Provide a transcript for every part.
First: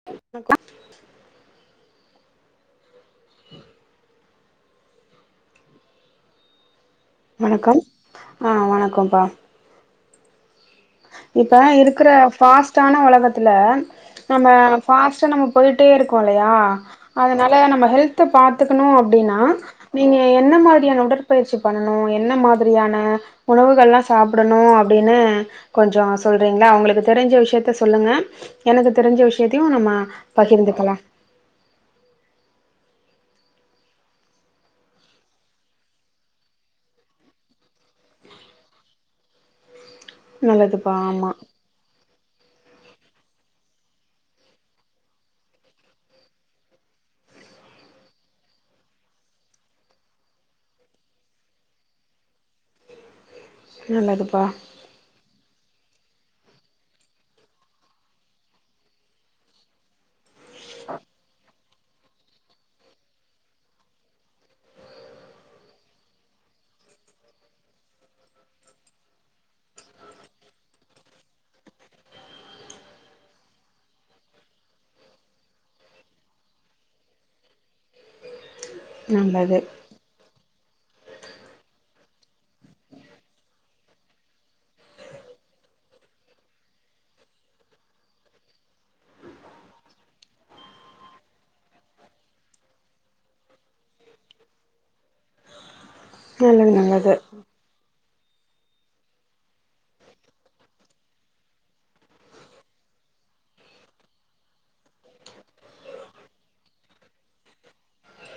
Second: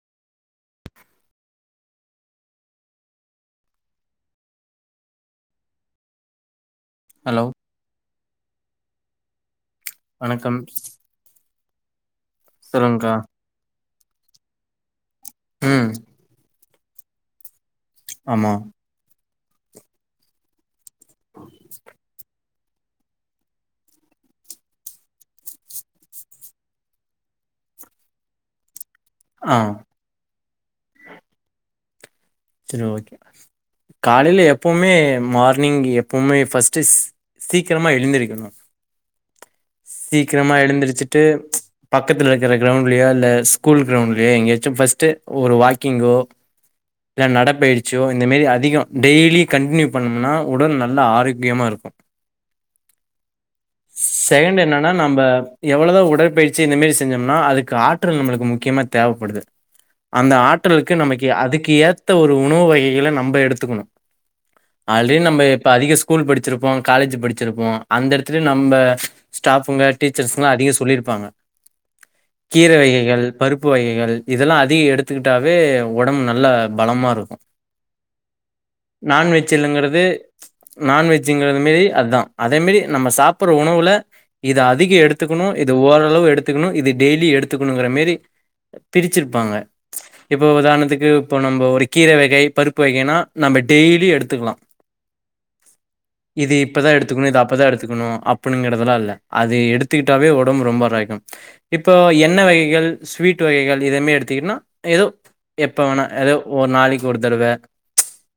[unintelligible] Hello வணக்கம் ஆ வணக்கம்ப்பா வணக்கம் இப்ப இருக்கிற ஃபாஸ்ட்டான சொல்லுங்க்கா ஒலகத்துல நம்ம ஃபாஸ்ட்டா நம்ம ம் போயிட்டே இருக்கோ இல்லையா அதனால நம்ம ஹெல்த் த ஆமா பாத்துக்கனு அப்டினா நீங்க என்ன மாரி ரியான உடற்பயிற்சி பண்ணனு என்ன மாதிரியான உணவுகள்லா சாப்டணு அப்டினு கொஞ்சோ சொல்றீங்ளா ஒங்களுக்கு தெரிஞ்ச விஷ்யத்த சொல்லுங்க எனக்கு தெரிஞ்ச ஆ விஷ்யத்தயு நம்ம பகிர்ந்துகலா செரி ஓகே காலைல எப்பவுமே மார்னிங் எப்பவுமே ஃபர்ஸ்டிஸ் சீக்கரமா எழுந்திருக்கணு [inaudible] சீக்கரமா நல்லதுப்பா எழுந்திருச்சிட்டு ஆமா பக்கத்துல இருக்குற க்ரௌண்ட்லியா இல்ல ஸ்கூல் க்ரௌண்ட்லியா எங்கியாச்சு ஃபஸ்ட்டு ஒரு வாக்கிங்கோ இல்ல நடப்பயிற்ச்சியோ இந்த மேரி அதிகோ டெய்லி கண்ட்னியூ பண்ணம்னா உடல் நல்லா ஆரோக்கியமாருக் [inaudible] நல்லதுப்பா செகெண்டு என்னா னா நம்ப எவ்ளதா உடற்பயிற்சி இந்த மேரி செஞ்சம்னா அதுக்கு ஆற்றல் நம்ளுக்கு முக்கியமா தேவப்படுது அந்த ஆற்றலுக்கு நமக்கு அதுக்கு ஏத்த ஒரு உணவு வகைகளை நம்ப எடுத்துக்குணு ஆல்ரெடி நம்ப இப்ப அதிக ஸ்கூல் படிச்சிருப்போ காலேஜ் படிச்சிருப்போ அந்த இடத்துலயே நம்ப ஸ்டாஃபுங்க டீச்சர்ஸ்ல்லா அதிக சொல்லிருப்பாங்க கீர வகைகள் பருப்பு வகைகள் இதெல்லா அதிக எடுத்துக்கிட்டாவே ஒடம்பு நல்லா பலமாருக்கூ நான்வெஜ் நல்லது இல்லங்கிறது நான்வெஜ்ங்கிறது மேரி அதா அதே மேரி நம்ம சாப்புற உணவுல இது அதிக எடுத்துக்குணு இது ஓரளவு எடுத்துக்குணு இது டெய்லி எடுத்துக்குணுங்கிற மேரி பிரிச்சிர்ப்பாங்க இப்போ உதாரணத்துக்கு இப்போ நம்போ ஒரு கீர வகை பருப்பு வகைனா நம்ம டெய்லி எடுத்துக்லா இது நல்லது இப்பதா நல்லது எடுத்துக்குணு இது அப்பதா எடுத்துக்கூணு அப் அப்புனுங்கறதல்லா இல்ல அது எடுத்துக்கிட்டாவே ஓடம்பு ரொம்ப ராய்க்கும் இப்போ எண்ண வகைகள் ஸ்வீட் வகைகள் இதமே எடுத்துக்கிட்டனா ஏதோ எப்போ வேணா எதோ ஒரு நாளைக்கி ஒரு தடவ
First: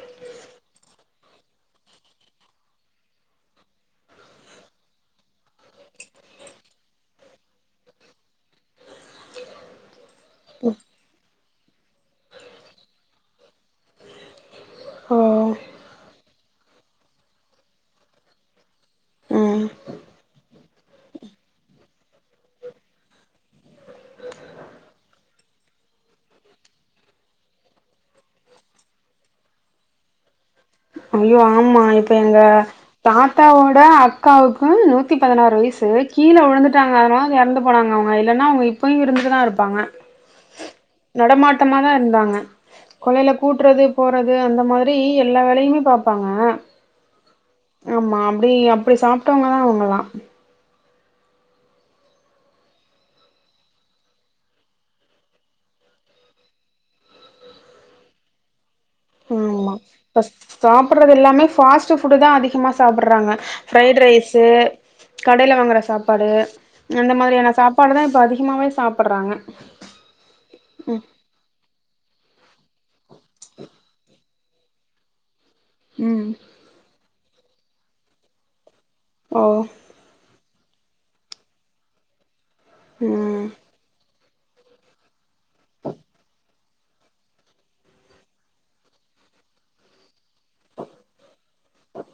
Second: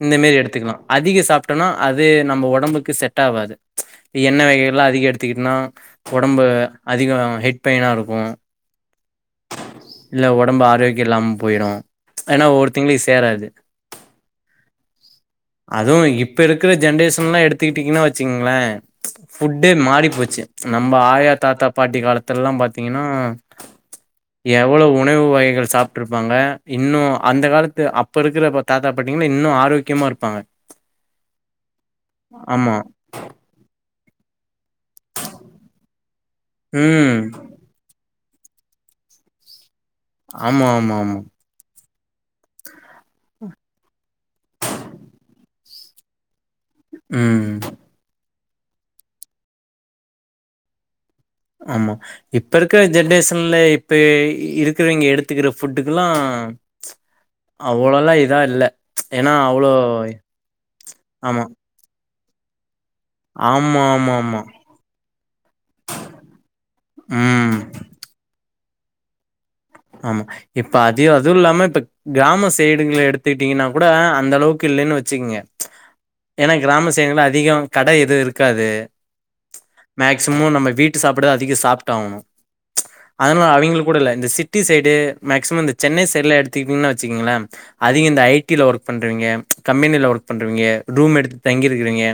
இந்த மேரி எடுத்துக்லா அதிக சாப்ட்டோனா அது நம்ப ஒடம்புக்கு செட் ஆவாது எண்ண வகைகல்லா அதிக எடுத்துக்கிட்னா ஒடம்பு அதிகொ ஹெட் பெயினாருக்கூ இல்ல ஒடம்பு ஆரோக்கியொ இல்லாம போயிடு ஏன்னா ஒருத் திங்ளுக்கு சேராது ஓ அதுவு இப்ப இருக் குற ஜென்ரேஷன் எல்லா எடுத்துக்கிட்டீங்கன்னு வச்சிங்ள ம் ஃபுட்டே மாறி போச்சு நம்ம ஆயா தாத்தா பாட்டி காலத்துலல்லாம் பாத்தீங்கன்னா எவ்வளவு உணவு வகைகள் சாப்ட்டுருப்பாங்க இன்னு அந்த கால த்து அப்ப இருக்கிற தாத்தா பாட்டிங்கன்னா இன்னு ஆரோக்கியமா இருப்பாங்க அய்யோ ஆமா இப்ப எங்க ஆமா தாத்தாவோட அக்காவுக்கூ நூத்தி பதினாறு வயசு கீழ விழுந்துட்டாங்க ம் அதனால எறந் போனாங்க அவுங்க இல்லன்னா அவுங்க இப்பயு இருந்துட்டுதா இருப்பாங்க ஆமா ஆமா ஆமா த்தமா தா இருந்தாங்க கொள்ளைல கூட்றது போறது அந்த மாரி எல்லா வேலையு பாப்பாங்க ம் ஆமா அப்டி அப்டி சாப்ட்டவங்கதா அவுங்கல்லா ஆமா இப்ப இருக்கிற ஜென்ரேஷன்ல இப்ப இருக்கிறவிங்க எடுத்துக்கிற ஃபுட்டுக்குல்லா அவ்வுளல்லா இதா இல்ல ஏன்னா அவ்ளோ ஆமா ஃபஸ்ட் சாப்புட்றது ஆமா எல்லாமே ஃபாஸ்ட் ஃபுட் தா அதிகமா தாப்புட்றாங்க ஆமா ஃப்ரைட் ஆமா ஆமா ரைஸு கடையில வாங்குற சாப்பாடு அந்த மாதிரியான ம் சாப்பாடுதான் இப்ப அதிகமாவே சாப்பறாங்க ஆமா இப்ப அதி அதுவுல்லாம இப்ப கிராம சைடுங்ள எடுத்துக்கிட்டீங்கன்னா கூட அந்த அளவுக்கு இல்லேன்னு வச்சிகிங்க ம் கிராம சைடுங்கள்ள அதிகொ கடை எதுவு இருக்காது ஓ மேக்சிம நம்ம வீட்டு சாப்பாடு அதிக சாப்ட்டாகணு ம் அதனா அவிங்களு கூட இல்ல இந்த சிட் ட்டி சைடு மேக்சிம இந்த சென்னை சைட்ல எடுத்துக்கிட்டீங்னா வச்சுக்குங்ளே அதிக இந்த ஐ டி ல ஒர்க் பண்றவிங்கெ கம்பெனில ஒர்க் பண்றவிங்கெ ரூம் எடுத்து தங்கிருக்குறவிங்கெ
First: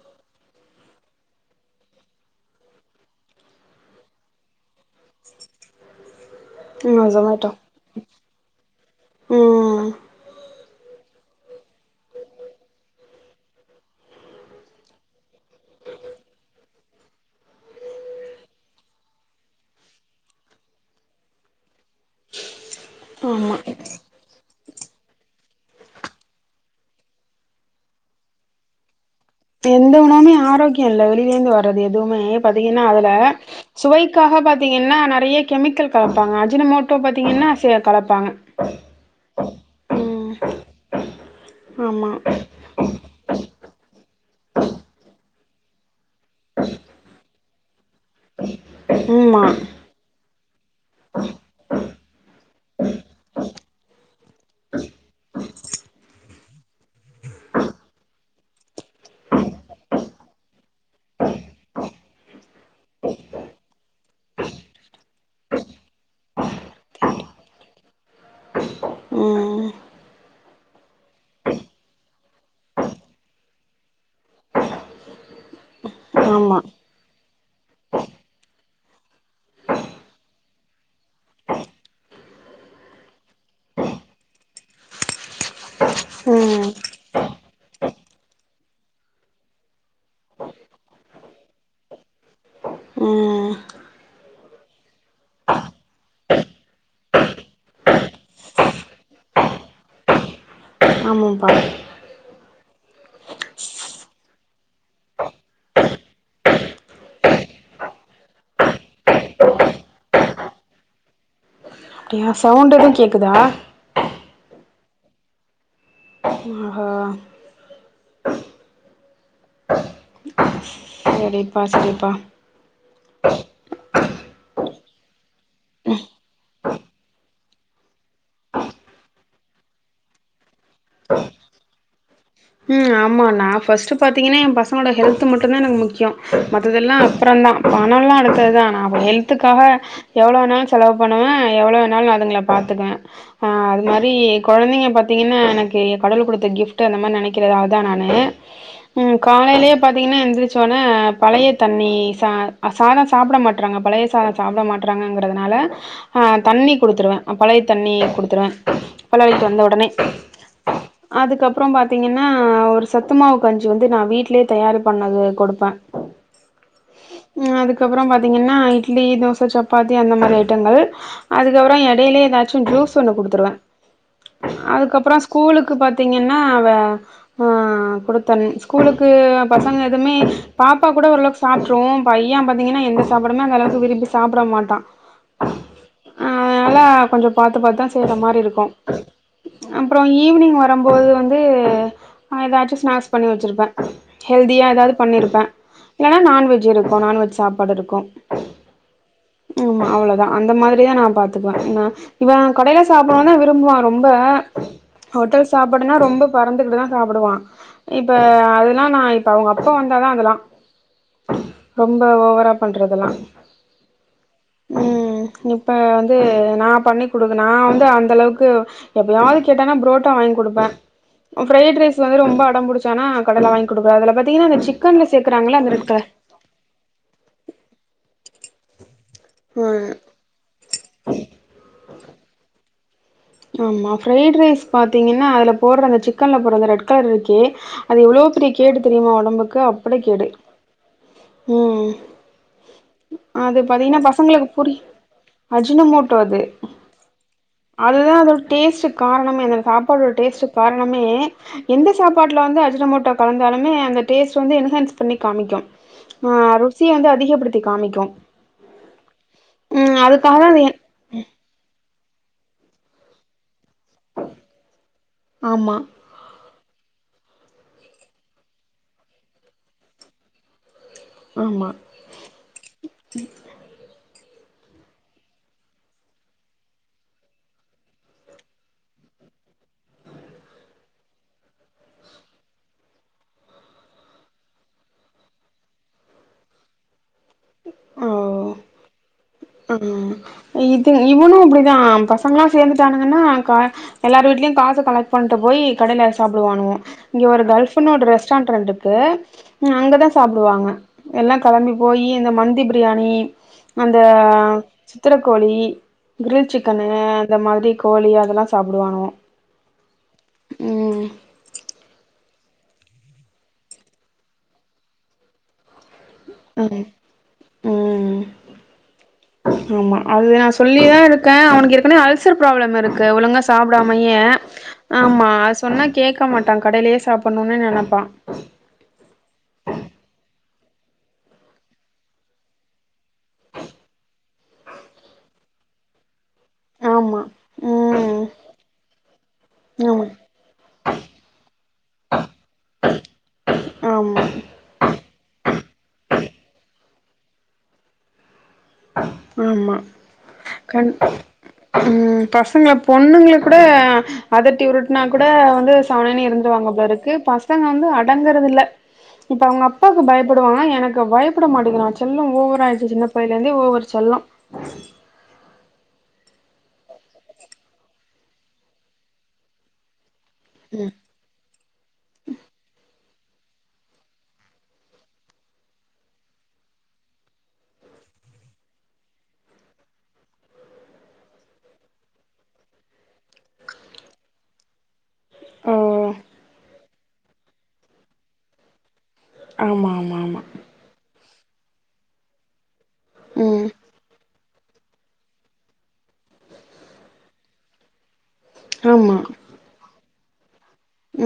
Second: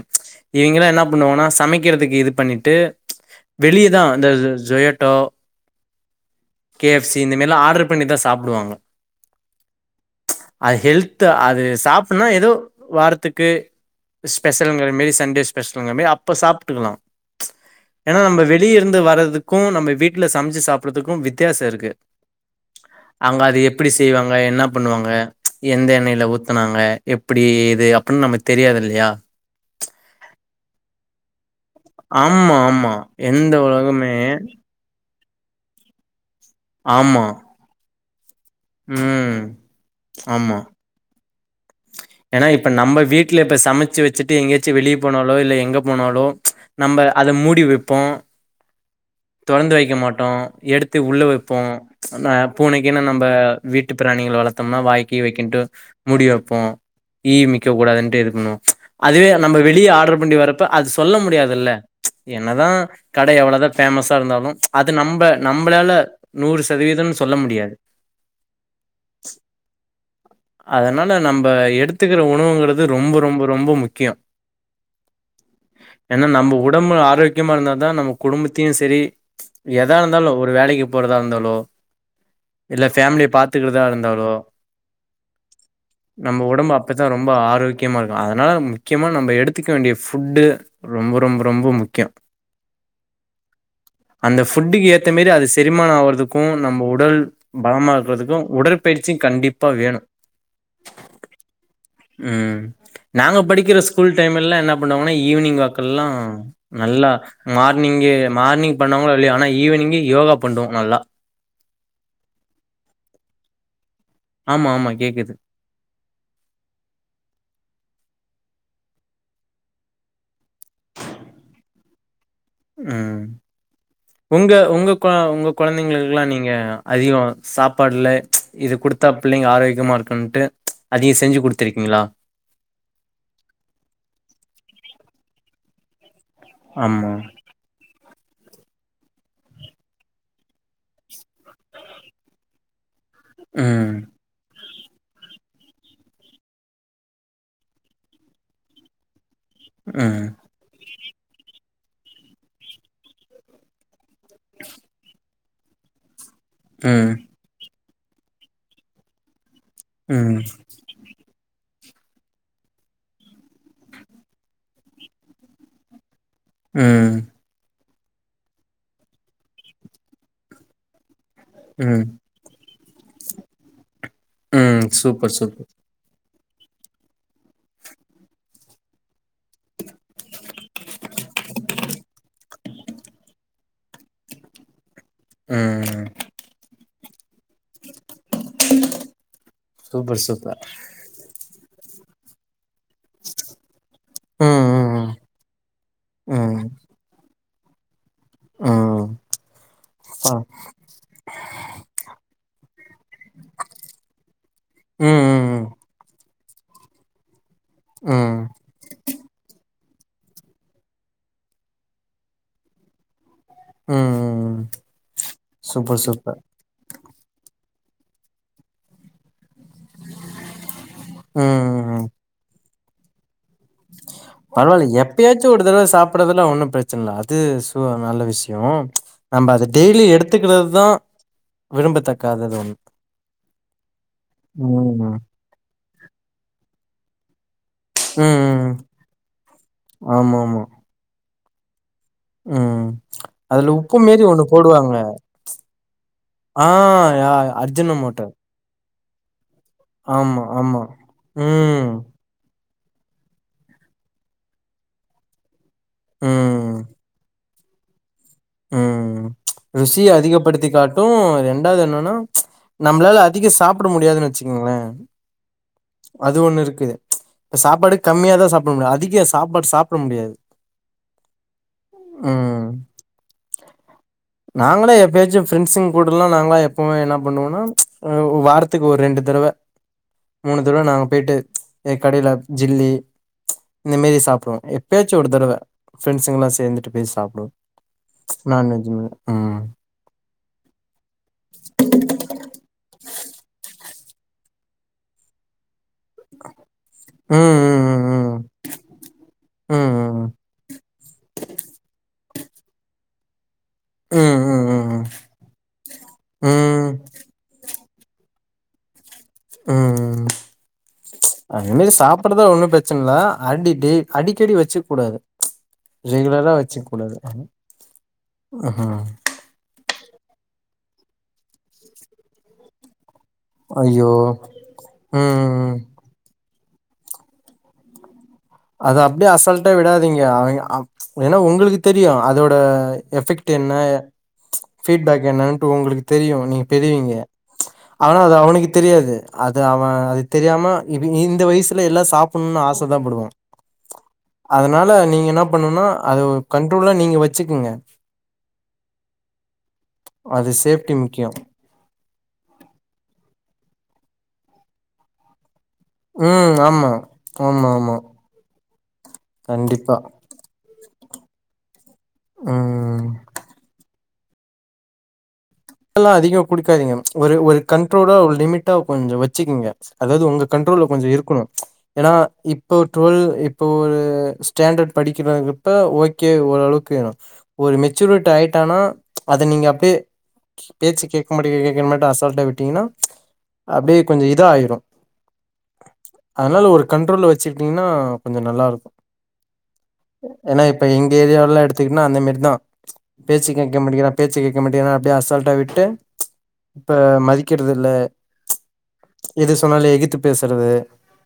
இவங்கெளா என்ன பண்ணுவானா சமைக்கிறதுக்கு இது பண்ணிட்டு வெளியதா இந்த ஜோ ஜோயாட்டோ ம் சி இந்த சொமேட்டோ மார்லா ஆர்ட்ரு பண்ணி தா சாப்டுவாங்க ம் அது ஹெல்த்து அது சாப்புட்னா எதோ வாரத்துக்கு ஸ்பெஷலுங்கிற மாரி சண்டே ஸ்பெஷலுங்கிற மாரி அப்ப சாப்ட்டுக்கலா ஏனா நம்ம வெளிய இருந்து வரதுக்கு நம்ம வீட்ல சமைச்சு சாப்பிட்றதுக்கு வித்தியாச இருக்கு அங்க ஆமா அது எப்டிஸ் செய்வாங்க என்ன பண்ணுவாங்க எந்த எண்ணெய்ல ஊத்துனாங்க எப்டி இது அப்டின் நமக்கு தெரியாது இல்லையா எந்த உணவுமே ஆரோக்ய இல்ல வெளிலருந்து வர து எதுவுமே ஆமா பாத்தீங்கனா ஆமா அதுல எந்த உலகமே சுவைக்காக பாத்தீங் கன்னா நெறைய கெமிக்கல் கலப்பாங்க அஜினமோட்டோ ஆமா பாத்தீங்கன்னா சிலர் கலப்பாங்க ம் ம் ஆமா ஆமா ஏனா இப்ப நம்ம வீட்ல இப்ப சமச்சு வச்சுட்டு எங்கயாச்சு வெளியே போனாலு இல்ல எங்க போனாலு நம்ப அத மூடி வெப்போ ம்மா தொறந்து வெக்க மாட்டோ எடுத் த்து உள்ள வெப்போ நா பூனைக்குனு நம்ப வீட்டு பிராணிகள் வளத்தம்னா வாய் கீய் வக்கின்ட்டு மூடி வப்போ ஈமிக்க கூடாதுன்ட்டு இது பண்ணுவோ அதுவே நம்ம வெளிய ஆர்ட்ரு பண்ணி வரப்ப அது சொல்ல முடியாதுல்ல என்னதா கட எவளதா ஃபேமஸ் தா இருந்தாலு அது நம்ப நம்பளால நூறு சதவீதம்னு சொல்ல முடியாது ம் அதனா ல நம்ப எடுத்துக்கிற உணவுங்கிறது ரொம்ப ரொம்ப ரொம்ப முக்கிய ஏனா நம்ப ஆமா உடம்பு ஆரோக் கியமா இருந்த தா நம்ப குடும்பத்தையு செரி எதா இருந்தாலு ஒரு வேலைக்கு போறதா இருந்தாலு இல்ல ஃபேம்லிய பாத்துக்கிட்டுதா இருந்தாலு நம்ப ம் உடம்பு அப்பதா ரொம்ப ஆரோக்கியமா இருக்கு அதனால முக்கியமா நம்ப எடுத்துக்க வேண்டிய ஃபுட்டு ரொம்ப ரொம்ப ரொம்ப முக்கிய ம் அந்த ஃபுட்டுக்கு ஏத்த மாரி அது செரிமான ஆவறதுக்கு நம்ப உடல் பலமா இருக்குறதுக்கு உடற்பயிற்சி கண்டிப்பா வேணு ஆமாம்பா ம் நாங்க படிக்கிற ஸ்கூல் டைமெல்லா என்ன பண்ணுவாங்கனா ஈவ்னிங் வாக்கல்லா நல்லா மார்னிங்கு மார்னிங் பண்ணமோ இல்லயோ ஆனா ஈவினிங்கு யோகா பண்டுவோ நல்லா ஏ சவுண்ட் எதுவு கேக்குதா ஆமா ஆமா கேக்குது ம் ஆஹா செரிப்பா செரிப்பா ம் உஹ உங்க உங்க கொ உங்க கொழந்தைங்களுக்குலா நீங்க அதிக சாப்பாட்ல இது குடுத்தா பிள்ளைங்க ஆரோக்கியமா இருக்குன்ட்டு அதிக செஞ்சு குடுத்திருக்கீங்ளா ம் ஆமா நா ஃபஸ்ட்டு பாத்தீங்கனா எ பசங்களோட ஹெல்த்து மட்டு்தா எனக்கு முக்கிய மத்ததெல்லா ஆமா. அப்பறந்தா பணல்லா அடுத்தத்தா ஆனா ப ஹெல்த்துக்காக எவ்ளோ வேணாலு செலவு பண்ணுவ எவ்ளோ வேணாலு அதுங்ள பாத்துக்குவே ஆ அது ம். மாரி கொழந்திங்க பாத்தீங்கன்னா எனக்கு கடவ்ளு குடுத்த கிஃப்ட்டு அந்த மார் நெனைக் கிற நா அதா நானு ம் காலையிலேயே பாத்தீங்கன்னா ம். எந்திரி ச்சொன்ன பழைய தண்ணி ச சாதம் சாப்பிட மாட்றாங்க பழைய சாத சாப்ட மாட்றாங்க ன்றதனால அ தண்ணி ம். குடுத்துருவே அ பழய தண்ணிய குடுத்துருவே பழவைக்கு வந்த ஒ சொன்னே ம். அதுக்கப்புறம் பாத் பாத்தீங்கன்னா ஒரு சத்துமாவு கஞ்சி வந்து நா வீட்லயே தயாரு பண்ணது கொடுப்ப ம் ம் அதுக்கப்புறம் பாத்தீங்கன்னா இட்லி தோச சப்பாத்தி அந்த மாரி ஐட்டங்கள் அதுக்கப்புற ம். எடையிலய எதாச்சு ஜூஸ் ஒன்னு குடுத்திருவே ம். அதுக்கப்புற சூப்பர் சூப்பர். ஸ்கூலுக்கு பாத்தீங்கன்னா அவ அ குடுத்தன் ஸ்கூலுக்கு பசங்க எதுமே பாப்பா கூட ஓரளவ்க் சாப்ட்ரு பைய பாத்தீங்கன்னா எந்த சாப்பாடுமே அந்தளவுக்கு விரும்பி சாப்பிட மாட்டா ம் அதனால கொஞ்சு பாத்து பாத்து தா செய்ற மாரி இருக்கு அப்புறோ சூப்பர் ஈவினிங் சூப்பர். வரும்போது வந்து அ எதாச்சு ஸ்நாக்ஸ் பண்ணி வெச்சுருப்பே ஹெல்தியா எதாவ்து ம். பண்ணிருப்பே இல்லனா ம். ம். ம். நான்வெஜ்ஜு இருக்கு நான்வெஜ் சாப்பாடு இருக்கு ம் ம் அவ்வளதா ஆ. அந்த மாரிதா நா பாத்துக்குவே நா இவ கடையில சாப்பிடதா விரும்புவா ரொம்ப ம். ஹோட்டல் ம். சாப்பாடுனா ரொம்ப நட்ந்துகிட்டு தா சாப்பிடுவா ம். ம். இப்ப ம். அதெல்லா நா இப் இப்ப அவுங்க அப்பா வந்தாதா அதெல்லா ரொம்ப ஓவரா பண்றதெல்லா ம். ம் இப்ப சூப்பர் வந்து சூப்பர். நா பண்ணி குடுப்ப நா வந்து அந்தளவுக்கு எப்பயாவ்து கேட்டானா ப்ரோட்டா வாய்ங் குடுப்பே ஃப்ரைட்ரைஸு ம். வந்து ரொம்ப அடம்புடிச்சானா கடல வாய்ங் குடுப்பே அதுல பாத்தீங்கன்னா அந்த சிக்கன்ல சேக்குறாங்கல அந்த ரெட்க்லர் ல ஒன்னும் ப்ரெச்சன் இல்ல அது சொ நல்ல விஷ்யோ நம்ப அத ம் டெய்லி எடுத் துக்கிறதா விரும்பத்தக்காதது ஒண் ஆமா ஃப்ரைட் ரைஸ் ம். பாத்தீங்கென்னா அதுல போடுற அந்த சிக்கன்ல போற அந்த ரெட் கலர்ருக்கே அது எவ்ளோ பெரிய ம். கேடு தெரியுமா ஒடம்புக்கு அப்படி கேடு ஆமாமா. ம் ம் அது அதுல உப்பு பாத்தீங்கன்னா மேரி ஒண்ணு பசங்களுக்கு புரி போடுவாங்க அஜினமோட்டோ அது ஆ அ அதுதா அதோட டேஸ்ட்டுக் காரணமே அந்த சாப்பாடோட் ஆமா, டேஸ்ட்டு ஆமா. காரணமே ம். எந்த சாப் பாட்ல வந்து அஜின மோட்டா கலந்தாலுமே அந்த டேஸ்ட் வந்து என்ஹான்ஸ் பண்ணி காமிக்கு ஆ ம். ருசியந்து அதிகப்படுத்தி காமிக்கு ம் ம் ருசிய அதுக்காக அது அதிகப்படுத்தி எ காட் டு ரெண்டாவ்து என்னன்னா நம்ப்ளால அதிக சாப்பிட முடியாதுன்னு வெச்சுக்கிங்களே ஆமா அது ஒண்ணு இருக்குது இப்ப சாப்பாடு கம்மியா தா சாப்ட முடியு அதிக சாப்பாடு சாப்பிட முடியாது ஆமா ம் நாங்களே எப்பயாச்சு ஃப்ரெண்ட்ஸுங்கூடல்லா நாங்க எப்பவுமே என்ன பண்ணுவோனா அ வாரத் த்துக்கு ஒரு ரெண்டு தடவ மூணு தடவ நாங்க போய்டிட்டு எங் கடைல ஜில்லி இந்த மேரி சாப்வோ எப்பயாச்சு ஒரு தடவ ஃப்ரெண்ட்ஸுங் எல்லா சேர்ந்துட்டு போய் சாப் ஒ ஓ நான்வஜ் மா ம் ம் இது இவனும் அப்டிதா பசங்கள் எல்லா சேந்துட்டானுங்கன்னா கா எல்லாரும் வீடலய காச கலெக்ட் பண்ணிட்டு போய் கடையில சாப்டுவானுங்க இங்க ஒரு ம் கேல்ஃப் பென் ஒரு ம் ரெஸ்டான்ட்ரண்ட் இருக்கு ம் அங்கதான் ம் சாப்டுவாங்க எல்லா கெளம்பி போய் இந்த மந்தி பிரியாணி அந்த ம் ம் சித்திரக்கோழி கிரில் சிக்கனு ம் அந்த மாதிரி கோழி அதெல்லா சாப்டுவாங்க ம் அ என்னைக்கு சாப்படுத ஒன்னு பிரச்சன இல்ல அடி டெய் அடிக்கடி வச்சுக் கூடாது ரெகுலரா ம் வச்சுக் கூடாது ம் அஹா ஆமா அது நா சொல்லிதா இருக்கேன் அவனுக்கு ஏற்கன அல்சர் ப்ராப்ளம் இருக்கு ஒழுங்கா ஐயோ சாப்டாமையே ஆமா அ ம் சொன்னா கேட்க மாட்டான் கடையிலயே சாப்பணும்னு நெனைப்பான் அத அப்டியே அசல்ட்ட விடாதீங்க அவிங்க அப் ஏன்னா உங்களுக்கு தெரியும் அதோட எஃபெக்ட் என்ன ஃபீட்பேக் என்னட்டு உங்களுக்கு தெரியும் நீ பெரியவிங்க ஆமா ஆனா ம் அது அவனுக்கு தெரியாது அது அவன் ஆமா அது தெரியாம இவிங்க இந்த வயசுல எல்லா சாப்பணும்ன்னு ஆச தான் படுவோ ஆமா அதனால நீங்க என்ன பண்ணும்னா அது கண்ட்ரோல்லா நீங்க வச்சுக்குங்க ஆமா அது கண் சேஃப்டி முக்கியோ ம் பசங்கள பொண்ணுங்கள கூட அதட்டி உருட்டுனா கூட வந்து சவனேன் ம் இருந்துருவாங்க போல ஆமா இருக்கு பசங்க ஆமா வந்து ஆமா அடங்குறது இல்ல இப்ப அவுங்க கண்டிப்பா அப்பாவுக்கு பயப்படுவாங்க எனக்கு பயப்பட மாட்டேங்குறா செல்லொ ஒவரா ஆயிச்சு ம் சின்ன லஇருந்தே ஒவர் செல்லொ ல்லா அதிகொ குடுக்காதிங்க ஒரே ஒரு கண்ட்ரோலா ஒரு லிமிட்டா கொஞ்ச வச்சுக்குங்க அதாவ்து உங்க கண்ட்ரோல்ல கொஞ்ச இருக்கணும் ஏன்னா இப்போ டுவெல் இப்போ ஒரு ஸ்டாண்டர்ட் படிக்கிறங்கிறப்ப ஓகே ஓரளவுக்கு வேணும் ஒரு மெச்சூரிட் ஆயிட்டனா அத நீங்க அப்டியே பேச்சு கேக்க மாட்டிக்கே கேக்கமாட்ட அசல்ட்டா விட்டீங்கன்னா அப்டியே கொஞ்சம் இதா ஆயிரும் ஓ அதனால ஒரு கண்ட்ரோல்ல வச்சுட்டீங்கன்னா கொஞ்ச நல்லா இருக்கும் ஆமா ஆமா ஆமா ஏன்னா இப்ப எங்க ஏரியாவ்ல்லா எடுத்துக்கிட்ன்னா அந்த மேரிதா பேச்சு ம் கேக்க மாட்டிக்ற பேச்சு கேக்க மாட்டிகின்னா அப்டியே அசால்ட்டா விட்டு இப்ப மதிக்கிறது இல்ல ஆமா எது சொன்னாலும் எகித்து பேசுறது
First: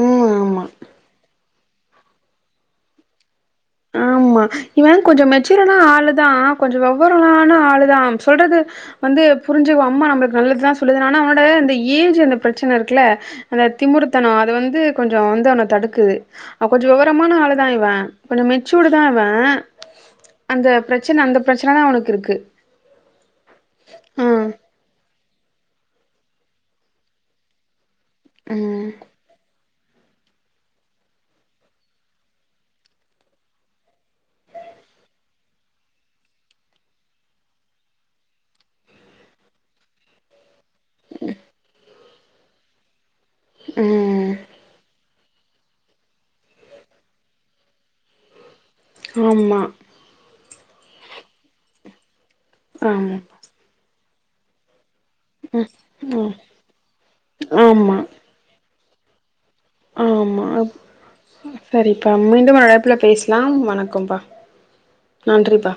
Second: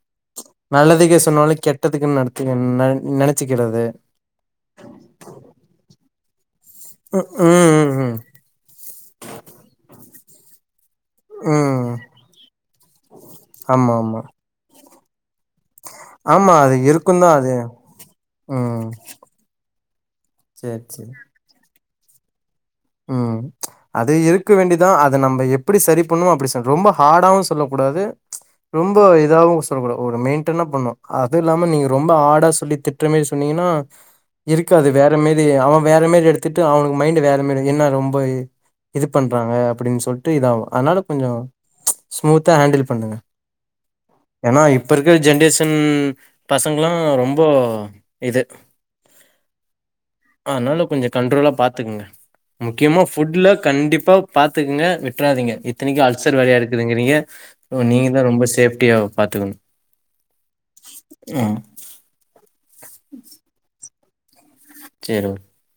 ம் ஆமா நல்லதுக்கு சொன்னாலும் கெ ட்டத்துக்குன்னு நட ந நனைச்சுக்கிறது ஆமா இவ கொஞ்சோ மெச்சூரானா ஆளு தா கொஞ்சோ ம் வெவ்வெரமான ஆளு ம் தான் ம் சொல்றது வந்து புரிஞ்சுவ அம்மா நம்மளுக்கு நல்லதுதா சொல்லுவதனா ஆனா அவனோட இந்த ம் ஏஜ் அந்த பிரச்சன இருக்குல்ல அந்த ஆமா ஆமா திமுருத்தனொ அது வந்து கொஞ்சோ வந்து அவன தடுக்குது ஆமா அது கொஞ்சம் இருக்குந்தா விவரமான அது ஆளு தான் இவன் கொஞ்ச ம் மெச்சூடு தான் இவன் அந்த சேரி சேரி பிரச்சன அந்த பிரச்சன தா அவனுக்கு இருக்கு ம் அது ஆ இருக்க வேண்டிய தா அத நம்ம எப்டி சரி பண்ணுமோ அப்டி ரொம்ப ஹார்டாவும் சொல்லக்கூடாது ம் ரொம்ப இதாவு சொல்லக்கூடா ஒரு மெயின்ட்டனா பண்ணும் அது இல்லாம நீங்க ரொம்ப ஆடா சொல்லி திட்ற மேரி சொன்னீங்கன்னா இருக்காது வேற மேரி அவன் வேற மேரி எடுத்துட்டு அவனுக்கு மைண்ட் வேற மேரி என்ன ரொம்ப இது பண்றாங்க அப்டின் சொல்ட்டு இதாகு அதனால கொஞ்சோ ஸ்மூத்தா ஹேண்டில் பண்ணுங்க ம் ஏன்னா இப்ப இருக்கிற ஜென்ரேஷன் பசங்களா ரொம்போ இது ஆமா அதனால கொஞ்சோ கண்ட்ரோலா பாத்துக்கங்க முக்கியமா ஆமா ஃபுட்ல கண்டிப்பா பாத்துக்கங்க விட்ராதீங்க இத்தனைக்கு ம் அல்சர் வேறயா இருக்குதுங்கிறீங்க ஆமா நீங்க தான் ரொம்ப சேப்டியா பாத்துக்கணு ஆமா ம் சரிப்பா மீண்டு வேற அழைப்புல பேசலா வணக்கபா சேரி ஓகே நன்றிப்பா